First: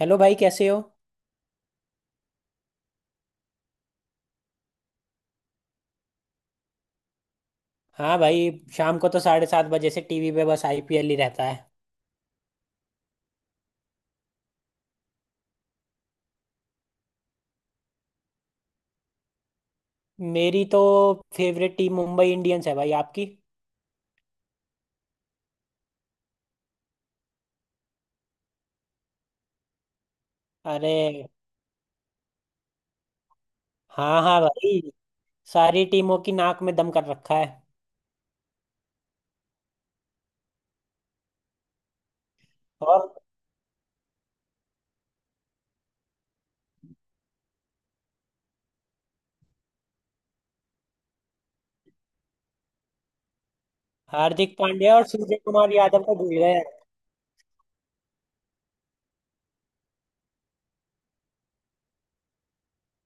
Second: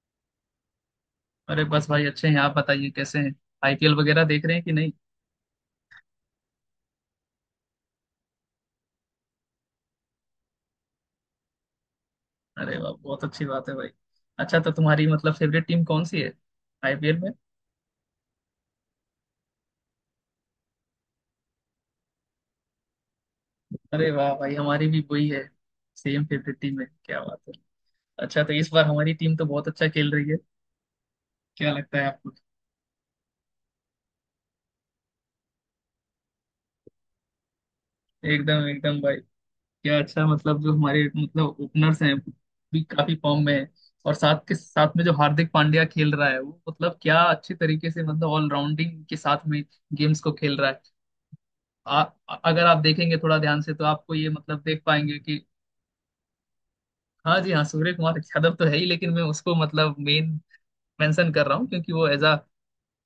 Hello भाई, कैसे हो। अरे, बस भाई अच्छे हैं। आप बताइए कैसे हैं। आईपीएल वगैरह देख रहे हैं कि नहीं। हाँ भाई। शाम को तो 7:30 बजे से टीवी पे बस आईपीएल ही रहता है। अरे वाह, बहुत अच्छी बात है भाई। अच्छा तो तुम्हारी मतलब फेवरेट टीम कौन सी है आईपीएल में? मेरी तो फेवरेट टीम मुंबई इंडियंस है भाई, आपकी? अरे वाह भाई, हमारी भी वही है। सेम फेवरेट टीम है, क्या बात है। अच्छा तो इस बार हमारी टीम तो बहुत अच्छा खेल रही है, अरे। क्या लगता है आपको? हाँ हाँ भाई। सारी टीमों की नाक में दम कर रखा है। एकदम एकदम भाई। क्या अच्छा, मतलब जो हमारे मतलब ओपनर्स हैं भी और। काफी फॉर्म में है। और साथ के साथ में जो हार्दिक पांड्या खेल रहा है वो मतलब क्या अच्छे तरीके से मतलब ऑलराउंडिंग के साथ में गेम्स को खेल रहा है। आ, अगर आप देखेंगे थोड़ा ध्यान से तो आपको ये हार्दिक मतलब देख पांड्या और पाएंगे सूर्य कि। कुमार यादव को भूल गए। हाँ जी हाँ सूर्य कुमार यादव तो है ही लेकिन मैं उसको मतलब मेन मेंशन कर रहा हूँ क्योंकि वो एज अ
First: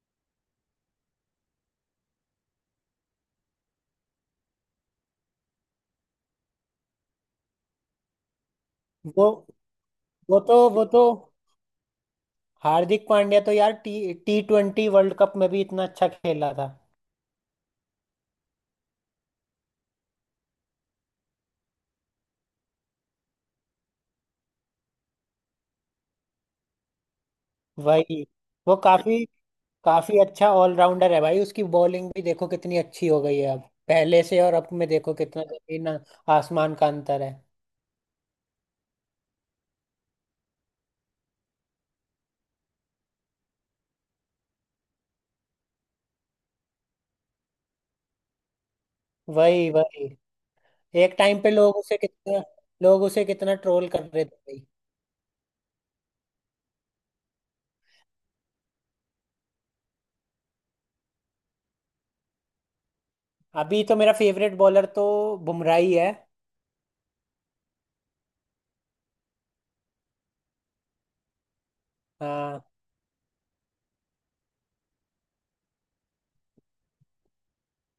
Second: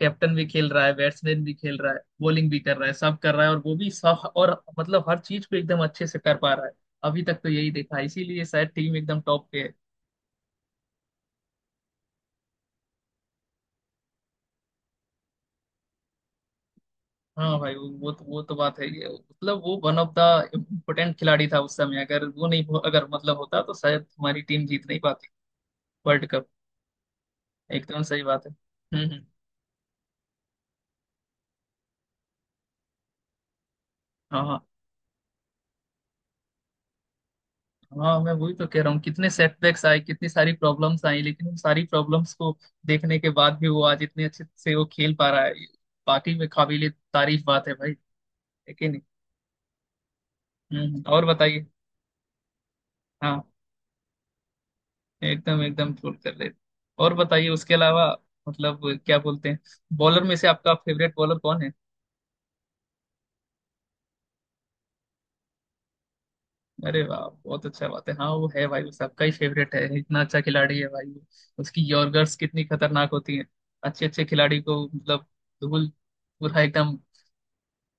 कैप्टन भी खेल रहा है, बैट्समैन भी खेल रहा है, बॉलिंग भी कर रहा है, सब कर रहा है। और वो भी सब और मतलब हर चीज को एकदम अच्छे से कर पा रहा है। अभी तक तो यही देखा है, इसीलिए शायद टीम एकदम वो टॉप पे है। वो तो हार्दिक पांड्या तो यार T T twenty world cup में भी इतना अच्छा खेला था। हाँ भाई वो तो वो तो बात है। ये मतलब वो वन ऑफ द इम्पोर्टेंट खिलाड़ी था उस समय, अगर वो नहीं हो- अगर मतलब होता तो शायद हमारी टीम जीत नहीं पाती वर्ल्ड कप। एकदम सही भाई, बात है। वो हम्म। काफी काफी अच्छा ऑलराउंडर है भाई। उसकी बॉलिंग भी देखो कितनी अच्छी हो गई है अब। पहले से हाँ और हाँ। अब में देखो कितना जमीन आसमान का अंतर है। हाँ मैं वही तो कह रहा हूँ, कितने सेटबैक्स आए, कितनी सारी प्रॉब्लम्स आई। लेकिन उन सारी प्रॉब्लम्स को देखने के बाद भी वो आज इतने अच्छे से वो खेल पा रहा है। बाकी में काबिले तारीफ बात है भाई, है कि नहीं। वही वही। हम्म। एक और टाइम पे बताइए। लोग उसे कितना लोग उसे हाँ, कितना ट्रोल कर रहे थे भाई। एकदम एकदम फुल कर ले। और बताइए उसके अलावा मतलब क्या बोलते हैं, बॉलर में से आपका फेवरेट बॉलर कौन है? अभी तो मेरा फेवरेट बॉलर तो बुमराह ही है। अरे वाह, बहुत अच्छा बात है। हाँ वो है भाई, वो सबका ही फेवरेट है, इतना अच्छा खिलाड़ी है भाई वो। उसकी यॉर्कर्स हाँ। कितनी खतरनाक होती है। अच्छे अच्छे खिलाड़ी को मतलब धूल, पूरा एकदम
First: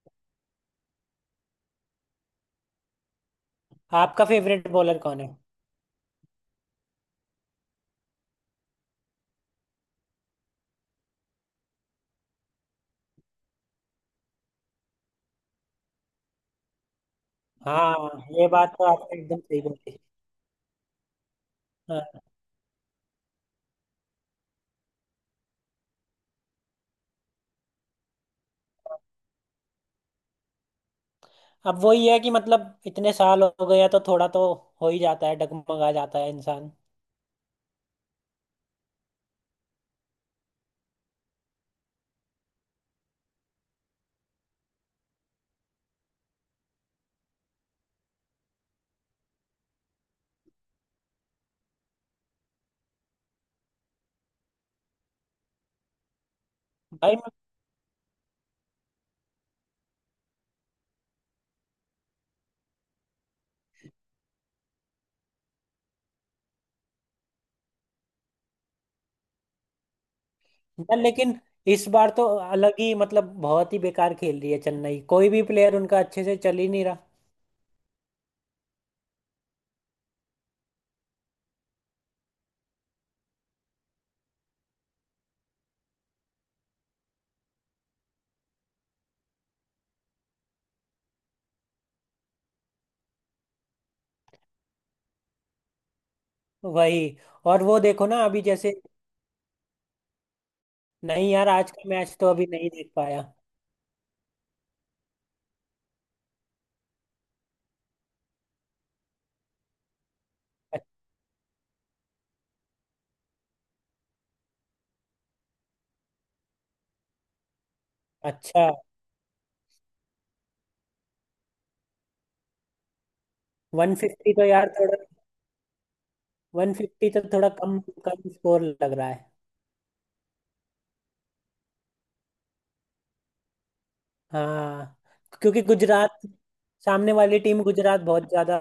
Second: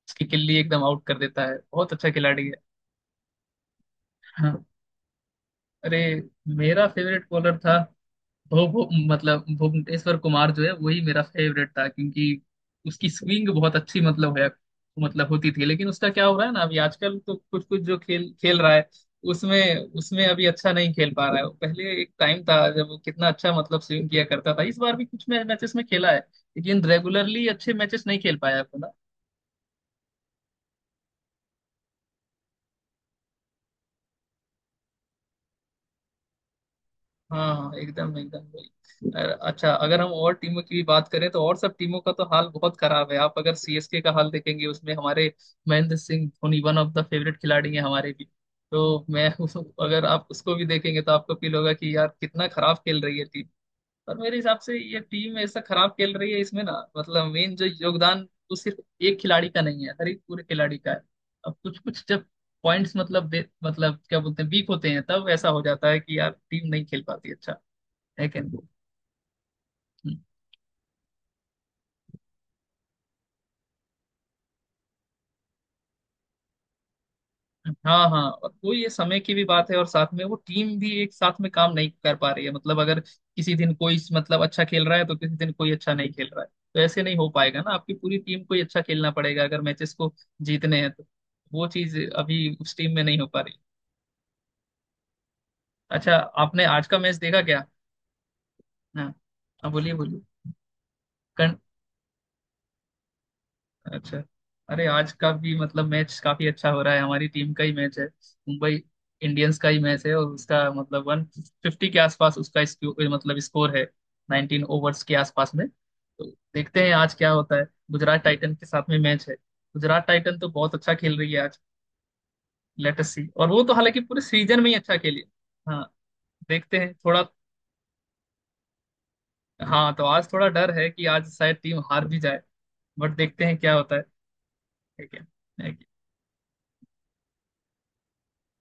उसकी किल्ली एकदम आउट कर देता है। बहुत अच्छा खिलाड़ी है। आपका हाँ। फेवरेट बॉलर कौन है? अरे, मेरा फेवरेट बॉलर था। भुव भुव- मतलब भुवनेश्वर कुमार जो है वही मेरा फेवरेट था क्योंकि उसकी स्विंग बहुत अच्छी मतलब है, मतलब होती थी। लेकिन उसका क्या हो रहा है ना, अभी आजकल तो कुछ कुछ जो हाँ, खेल ये खेल बात रहा तो है। आपने एकदम सही उसमें बोली। उसमें अभी अच्छा नहीं खेल पा रहा है। पहले हाँ। एक टाइम था जब वो कितना अच्छा मतलब स्विंग किया करता था। इस बार भी कुछ मैचेस में खेला है, लेकिन रेगुलरली अच्छे मैचेस नहीं खेल पाया है। अब वही है कि मतलब इतने साल हो गए हैं तो थोड़ा तो हो ही जाता है, डगमगा जाता है इंसान। हाँ हाँ एकदम एकदम वही। अच्छा अगर हम और टीमों की भी बात करें तो और सब टीमों का तो हाल बहुत खराब है। आप अगर सीएसके का हाल देखेंगे उसमें हमारे Mahendra Singh Dhoni one of the favourite खिलाड़ी हैं हमारे भी। तो मैं अगर आप उसको भी देखेंगे तो आपको फील होगा कि यार कितना खराब खेल रही है टीम। पर मेरे हिसाब से ये टीम ऐसा खराब खेल रही है, इसमें ना भाई। मतलब मेन जो योगदान वो सिर्फ एक खिलाड़ी का नहीं है, हर एक पूरे खिलाड़ी का है। अब कुछ कुछ जब पॉइंट्स मतलब मतलब क्या बोलते हैं वीक होते हैं तब ऐसा हो जाता है कि यार टीम नहीं खेल पाती अच्छा, है कि नहीं? हम्म, यार लेकिन इस बार तो अलग ही मतलब बहुत ही बेकार खेल रही है चेन्नई, कोई भी प्लेयर उनका अच्छे से चल ही नहीं रहा। हाँ हाँ और वो ये समय की भी बात है, और साथ में वो टीम भी एक साथ में काम नहीं कर पा रही है। मतलब अगर किसी दिन कोई मतलब अच्छा खेल रहा है तो किसी दिन कोई अच्छा नहीं खेल रहा है। तो ऐसे नहीं हो पाएगा ना, आपकी पूरी टीम को ही अच्छा खेलना पड़ेगा अगर मैचेस को जीतने हैं तो। वो चीज अभी उस टीम में नहीं हो पा रही। अच्छा, आपने आज का मैच वही। देखा क्या? और वो देखो ना अभी जैसे। हाँ हाँ, बोलिए बोलिए। नहीं यार, आज का मैच तो अभी नहीं देख पाया। अच्छा। अरे, आज का भी मतलब मैच काफी अच्छा हो रहा है, हमारी टीम का ही मैच है। मुंबई इंडियंस का ही मैच है, और उसका अ- मतलब 150 के आसपास उसका मतलब स्कोर है। 19 ओवर्स के आसपास में तो देखते हैं आज क्या होता है। गुजरात टाइटन के अच्छा। साथ में मैच है। गुजरात टाइटन तो बहुत अच्छा खेल रही है आज, लेटेस्ट सी। और वो तो वन हालांकि पूरे फिफ्टी तो सीजन यार में ही अच्छा थोड़ा। खेली है। हाँ वन देखते हैं फिफ्टी तो थोड़ा। थोड़ा कम कम स्कोर लग रहा है। हाँ, तो आज थोड़ा डर है कि आज शायद टीम हार भी जाए, बट देखते हैं क्या होता है। हाँ। ठीक है। क्योंकि गुजरात सामने वाली टीम गुजरात बहुत ज्यादा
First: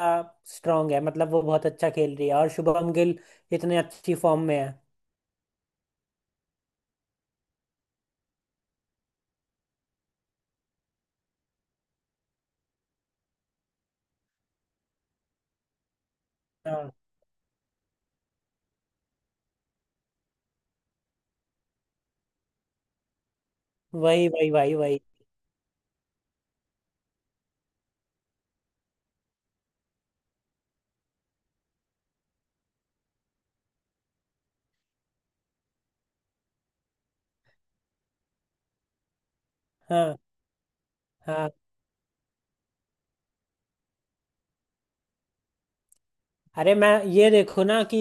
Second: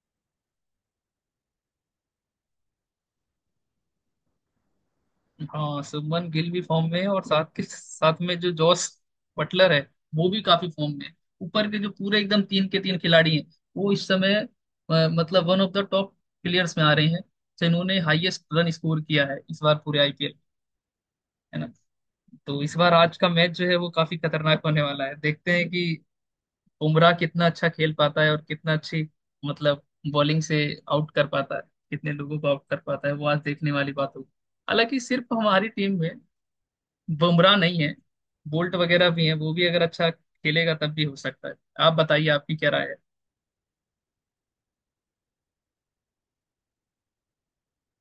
स्ट्रांग है, मतलब वो बहुत अच्छा खेल रही है, और शुभम गिल इतने अच्छी फॉर्म में है। हाँ शुभमन गिल भी फॉर्म में है, और साथ के साथ में जो जॉस बटलर है वो भी काफी फॉर्म में है। ऊपर के जो पूरे एकदम तीन के तीन खिलाड़ी हैं वो इस समय मतलब one of the top players में हाँ आ रहे हैं। तो इन्होंने हाईएस्ट रन स्कोर किया है इस बार पूरे आईपीएल, है ना। तो इस बार आज का मैच जो है वो काफी वही वही खतरनाक भाई होने वही। वाला है। देखते हैं कि बुमराह कितना अच्छा खेल पाता है और कितना अच्छी मतलब बॉलिंग से आउट कर पाता है, कितने लोगों को आउट कर पाता है। वो आज देखने वाली बात होगी। हालांकि सिर्फ हमारी टीम में बुमराह नहीं है, बोल्ट वगैरह भी है, वो भी अगर अच्छा हाँ खेलेगा तब भी हो सकता हाँ। है। आप बताइए आपकी क्या राय है? अरे मैं ये देखो ना कि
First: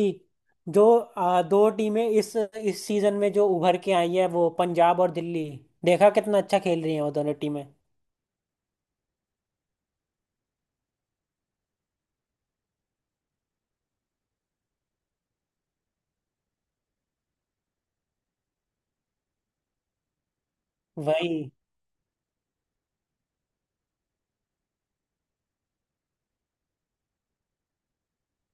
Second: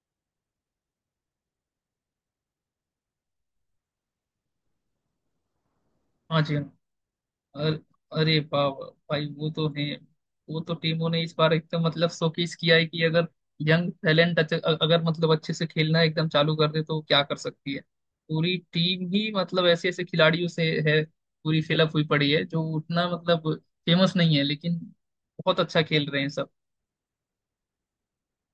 जो 2 टीमें इस सीजन में जो उभर के आई है वो पंजाब और दिल्ली, देखा कितना हाँ जी अच्छा हाँ। खेल रही हैं वो दोनों टीमें। अर- अरे वाह वाह, भाई वो तो है। वो तो टीमों ने इस बार एकदम मतलब शोकेस किया है कि अगर यंग टैलेंट अगर मतलब अच्छे से खेलना एकदम चालू कर दे तो वो क्या कर सकती है। पूरी टीम ही मतलब ऐसे ऐसे खिलाड़ियों से है, वही पूरी फिलअप हुई पड़ी है जो उतना मतलब फेमस नहीं है लेकिन बहुत अच्छा खेल रहे हैं सब।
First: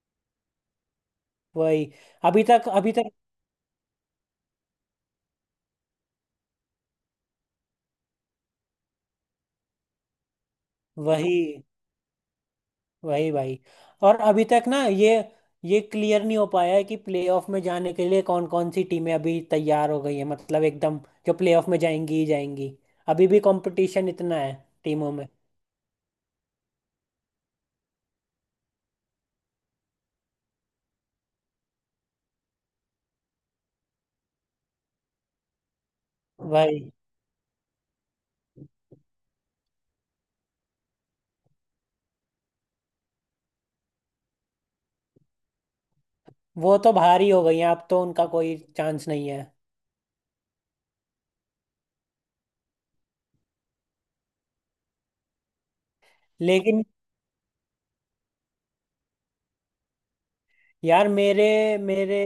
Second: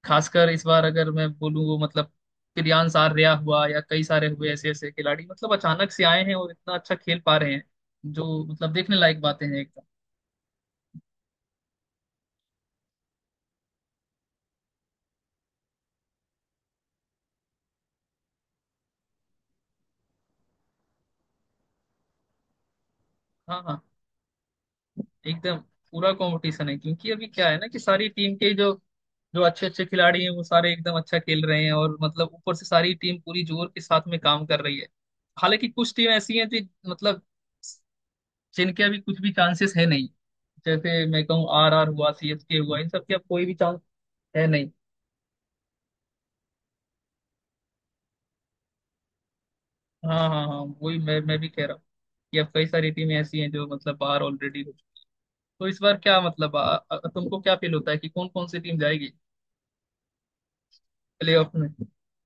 खासकर इस बार अगर मैं बोलूँ वही। मतलब अभी तक अभी प्रियांश तक आर्या हुआ या कई सारे हुए ऐसे ऐसे खिलाड़ी मतलब अचानक से आए हैं और इतना अच्छा खेल पा रहे हैं, जो मतलब देखने लायक बातें हैं एकदम। वही वही भाई। और अभी तक ना ये क्लियर नहीं हो पाया है कि प्लेऑफ में जाने के लिए कौन कौन सी टीमें अभी तैयार हो गई है, मतलब एकदम जो प्लेऑफ में जाएंगी ही जाएंगी। अभी भी हाँ हाँ कंपटीशन इतना है टीमों में। एकदम, पूरा कंपटीशन है क्योंकि अभी क्या है ना कि सारी टीम के जो जो अच्छे अच्छे खिलाड़ी हैं वो सारे एकदम अच्छा खेल रहे हैं, और मतलब ऊपर से सारी टीम पूरी जोर के साथ में काम कर रही है। हालांकि कुछ टीम ऐसी हैं जो भाई। मतलब जिनके अभी कुछ भी चांसेस है नहीं। जैसे मैं कहूँ आर आर हुआ सी एस के हुआ, इन सब के अब कोई भी चांस है नहीं। वो तो भारी हो गई है, अब तो उनका कोई चांस नहीं है। हाँ हाँ हाँ वही मैं भी कह रहा हूँ कि अब कई सारी टीमें ऐसी हैं जो मतलब बाहर ऑलरेडी हो चुकी। तो इस बार क्या मतलब आ, लेकिन आ, तुमको क्या फील होता है कि कौन कौन सी टीम जाएगी यार, मेरे प्लेऑफ में? मेरे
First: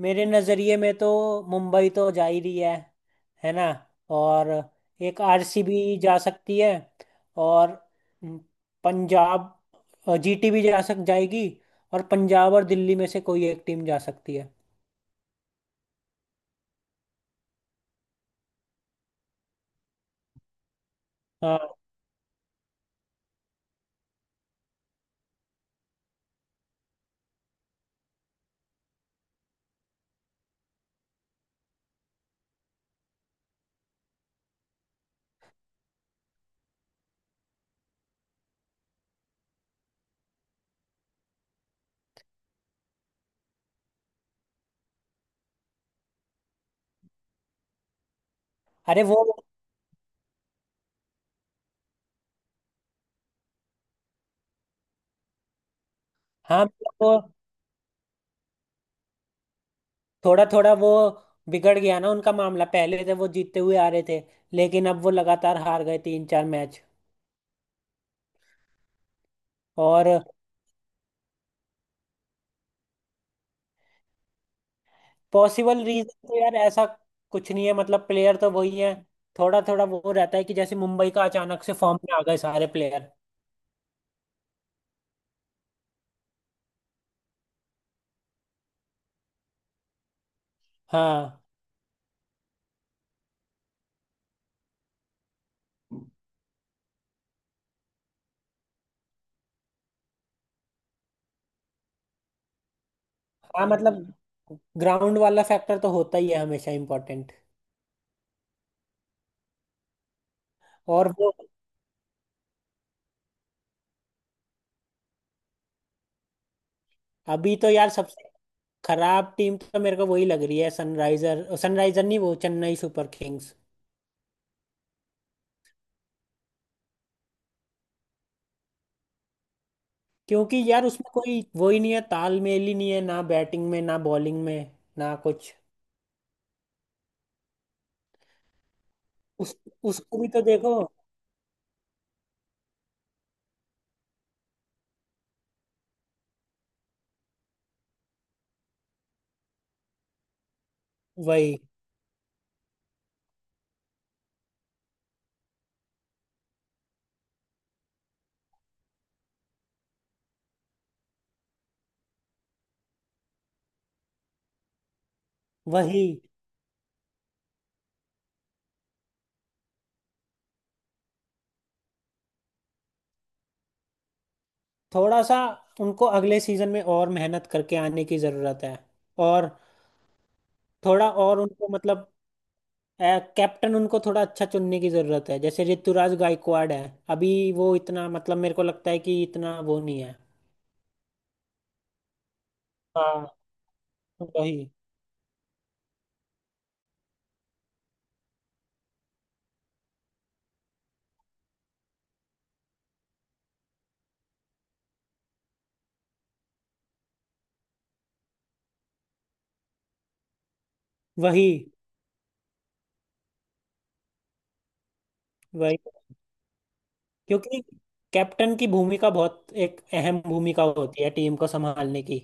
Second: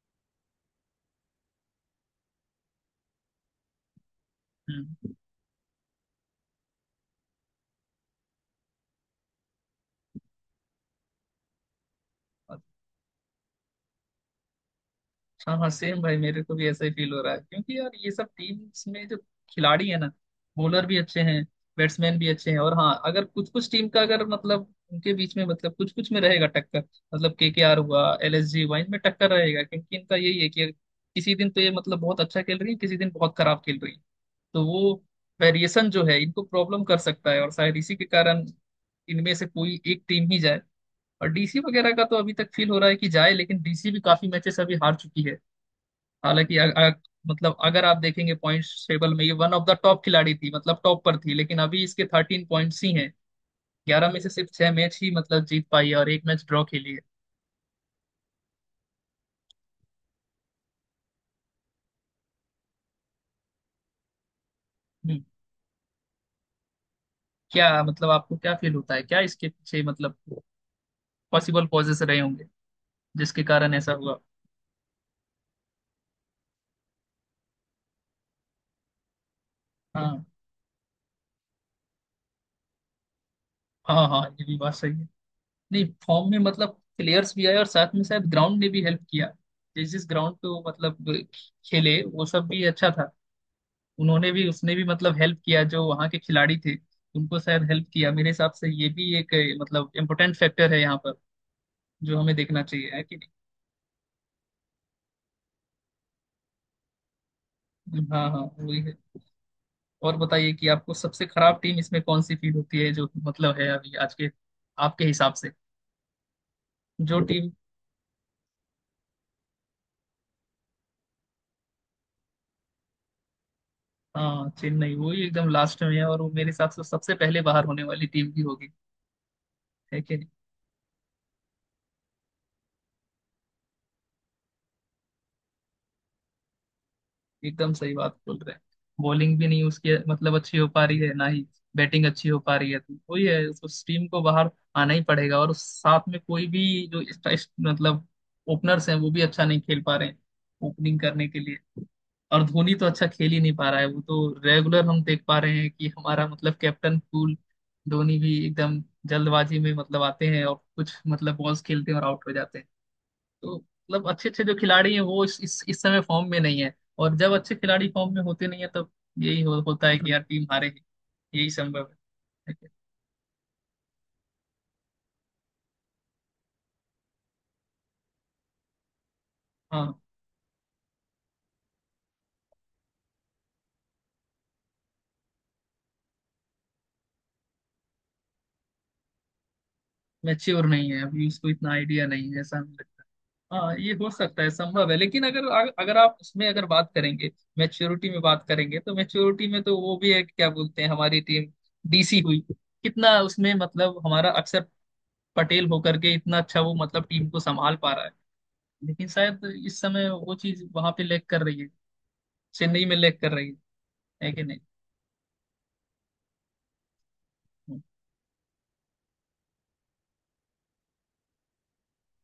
मेरे नज़रिए में तो मुंबई तो जा ही रही है ना। और हम्म। एक आरसीबी जा सकती है और पंजाब जीटी भी जा सक जाएगी। और पंजाब और अच्छा। दिल्ली में से कोई एक टीम जा सकती है। हाँ सेम भाई मेरे को भी ऐसा ही फील हो रहा है क्योंकि यार ये सब टीम्स में जो खिलाड़ी है ना, बॉलर भी अच्छे हैं, हाँ। बैट्समैन भी अच्छे हैं। और हाँ अगर कुछ कुछ टीम का अगर मतलब उनके बीच में मतलब कुछ कुछ में रहेगा टक्कर, मतलब केकेआर हुआ एलएसजी हुआ इनमें टक्कर रहेगा क्योंकि इनका यही है कि किसी दिन तो ये मतलब बहुत अच्छा खेल रही है, किसी दिन बहुत खराब खेल रही है। तो वो वेरिएशन जो है इनको प्रॉब्लम कर सकता है और शायद इसी के कारण इनमें से कोई एक टीम ही जाए। और डीसी वगैरह का तो अभी तक फील हो रहा है कि जाए, लेकिन डीसी भी काफी मैचेस अभी हार चुकी है। हालांकि मतलब अगर आप देखेंगे पॉइंट्स अरे टेबल वो, में, ये वन ऑफ द टॉप खिलाड़ी थी मतलब टॉप पर थी, लेकिन अभी इसके 13 पॉइंट्स ही हैं। 11 में से सिर्फ छह मैच ही मतलब जीत पाई है और एक मैच ड्रॉ हाँ खेली मतलब है। वो थोड़ा थोड़ा वो बिगड़ गया ना उनका मामला। पहले थे वो जीतते हुए आ रहे थे लेकिन अब वो हम्म, लगातार हार गए 3-4 मैच। क्या मतलब आपको क्या फील होता है क्या इसके पीछे और मतलब पॉसिबल कॉजेस रहे होंगे जिसके कारण ऐसा हुआ? पॉसिबल रीजन तो यार ऐसा कुछ नहीं है, मतलब प्लेयर तो वही है। थोड़ा थोड़ा वो हाँ रहता है कि जैसे मुंबई का अचानक से फॉर्म में आ गए सारे प्लेयर। हाँ हाँ, ये भी बात सही है। नहीं फॉर्म में मतलब प्लेयर्स भी आए और साथ में शायद ग्राउंड ने भी हेल्प किया, जिस जिस ग्राउंड पे वो मतलब हाँ खेले वो सब भी अच्छा था। उन्होंने भी उसने भी मतलब हेल्प किया जो वहाँ के खिलाड़ी थे, उनको शायद हेल्प किया। मेरे हिसाब से ये भी एक मतलब इम्पोर्टेंट फैक्टर है यहाँ पर जो हमें देखना चाहिए है कि हाँ, मतलब ग्राउंड वाला फैक्टर तो होता ही है हमेशा इम्पोर्टेंट। नहीं। हाँ हाँ वही है। और बताइए कि आपको और सबसे वो। खराब टीम इसमें कौन सी फील होती है जो मतलब है अभी आज के आपके हिसाब से जो टीम। अभी तो यार सबसे खराब टीम तो मेरे को वही लग रही है, सनराइजर, सनराइजर नहीं, वो चेन्नई सुपर किंग्स। हाँ चेन्नई वही एकदम लास्ट में है, और वो मेरे हिसाब से सबसे पहले बाहर होने वाली टीम भी होगी, है कि नहीं। क्योंकि यार उसमें कोई वो ही नहीं है, तालमेल ही नहीं है ना, बैटिंग में, ना बॉलिंग में, ना कुछ। एकदम सही बात बोल रहे हैं। बॉलिंग भी उस नहीं उसकी उसको भी मतलब तो अच्छी हो देखो। पा रही है, ना ही बैटिंग अच्छी हो पा रही है। तो वही है, उस टीम को बाहर आना ही पड़ेगा। और साथ में कोई भी जो मतलब ओपनर्स हैं वो भी अच्छा नहीं खेल पा रहे हैं ओपनिंग करने के वही लिए। और धोनी तो अच्छा खेल ही नहीं पा रहा है, वो तो रेगुलर हम देख पा रहे हैं कि हमारा मतलब कैप्टन कूल धोनी भी एकदम जल्दबाजी में मतलब आते हैं और कुछ मतलब बॉल्स खेलते हैं और आउट हो जाते हैं। तो मतलब अच्छे अच्छे जो खिलाड़ी हैं वो इस समय वही। फॉर्म में नहीं है। और जब अच्छे खिलाड़ी फॉर्म में होते नहीं है तब यही होता है कि यार टीम हारेगी, यही संभव है। थोड़ा सा उनको अगले सीजन में और मेहनत करके आने की जरूरत है। और हाँ थोड़ा और उनको मतलब कैप्टन उनको थोड़ा अच्छा चुनने की जरूरत है। जैसे ऋतुराज गायकवाड़ है, अभी वो इतना मतलब मेरे को लगता है कि इतना वो नहीं है। मैच्योर नहीं है, अभी उसको इतना आइडिया नहीं है, ऐसा हमें लगता हाँ है। हाँ ये हो सकता है, वही संभव है लेकिन अगर अगर आप उसमें अगर बात करेंगे, मैच्योरिटी में बात करेंगे तो मैच्योरिटी में तो वो भी है कि क्या बोलते हैं, हमारी टीम डीसी हुई, कितना उसमें मतलब हमारा अक्षर पटेल होकर के इतना अच्छा वो मतलब टीम को संभाल पा रहा है। लेकिन शायद इस समय वो चीज वहां पे लैग कर वही रही है, चेन्नई में लैग कर रही है कि नहीं। वही। क्योंकि कैप्टन की भूमिका बहुत एक अहम भूमिका होती है टीम को संभालने की।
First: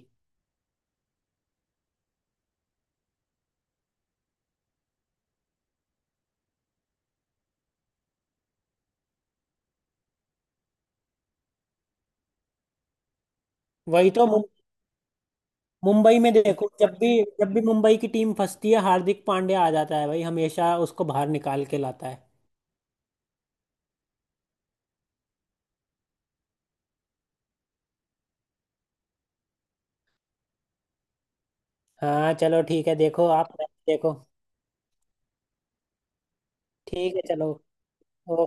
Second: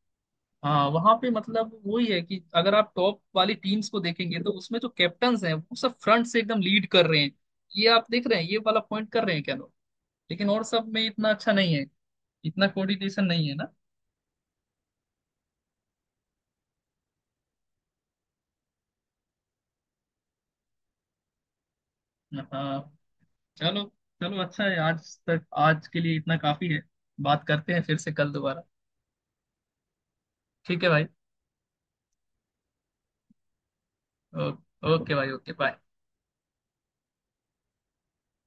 हाँ वहां पे मतलब वही है कि अगर आप टॉप वाली टीम्स को देखेंगे तो उसमें जो कैप्टन्स हैं वो सब फ्रंट से एकदम लीड कर रहे हैं, ये आप देख रहे हैं ये वाला पॉइंट कर रहे हैं क्या लोग। लेकिन और सब में इतना अच्छा नहीं है, इतना कोऑर्डिनेशन नहीं है ना। वही तो मुंबई में देखो, जब भी मुंबई की टीम फंसती है हार्दिक पांड्या आ जाता है भाई, हमेशा उसको बाहर निकाल के लाता है। हाँ चलो चलो, अच्छा है आज तक आज के लिए इतना काफी है। बात करते हैं फिर से कल दोबारा, ठीक है भाई। हाँ चलो ठीक है, देखो आप। देखो। ओ, ओके भाई, ओके बाय। ठीक है चलो। ओ-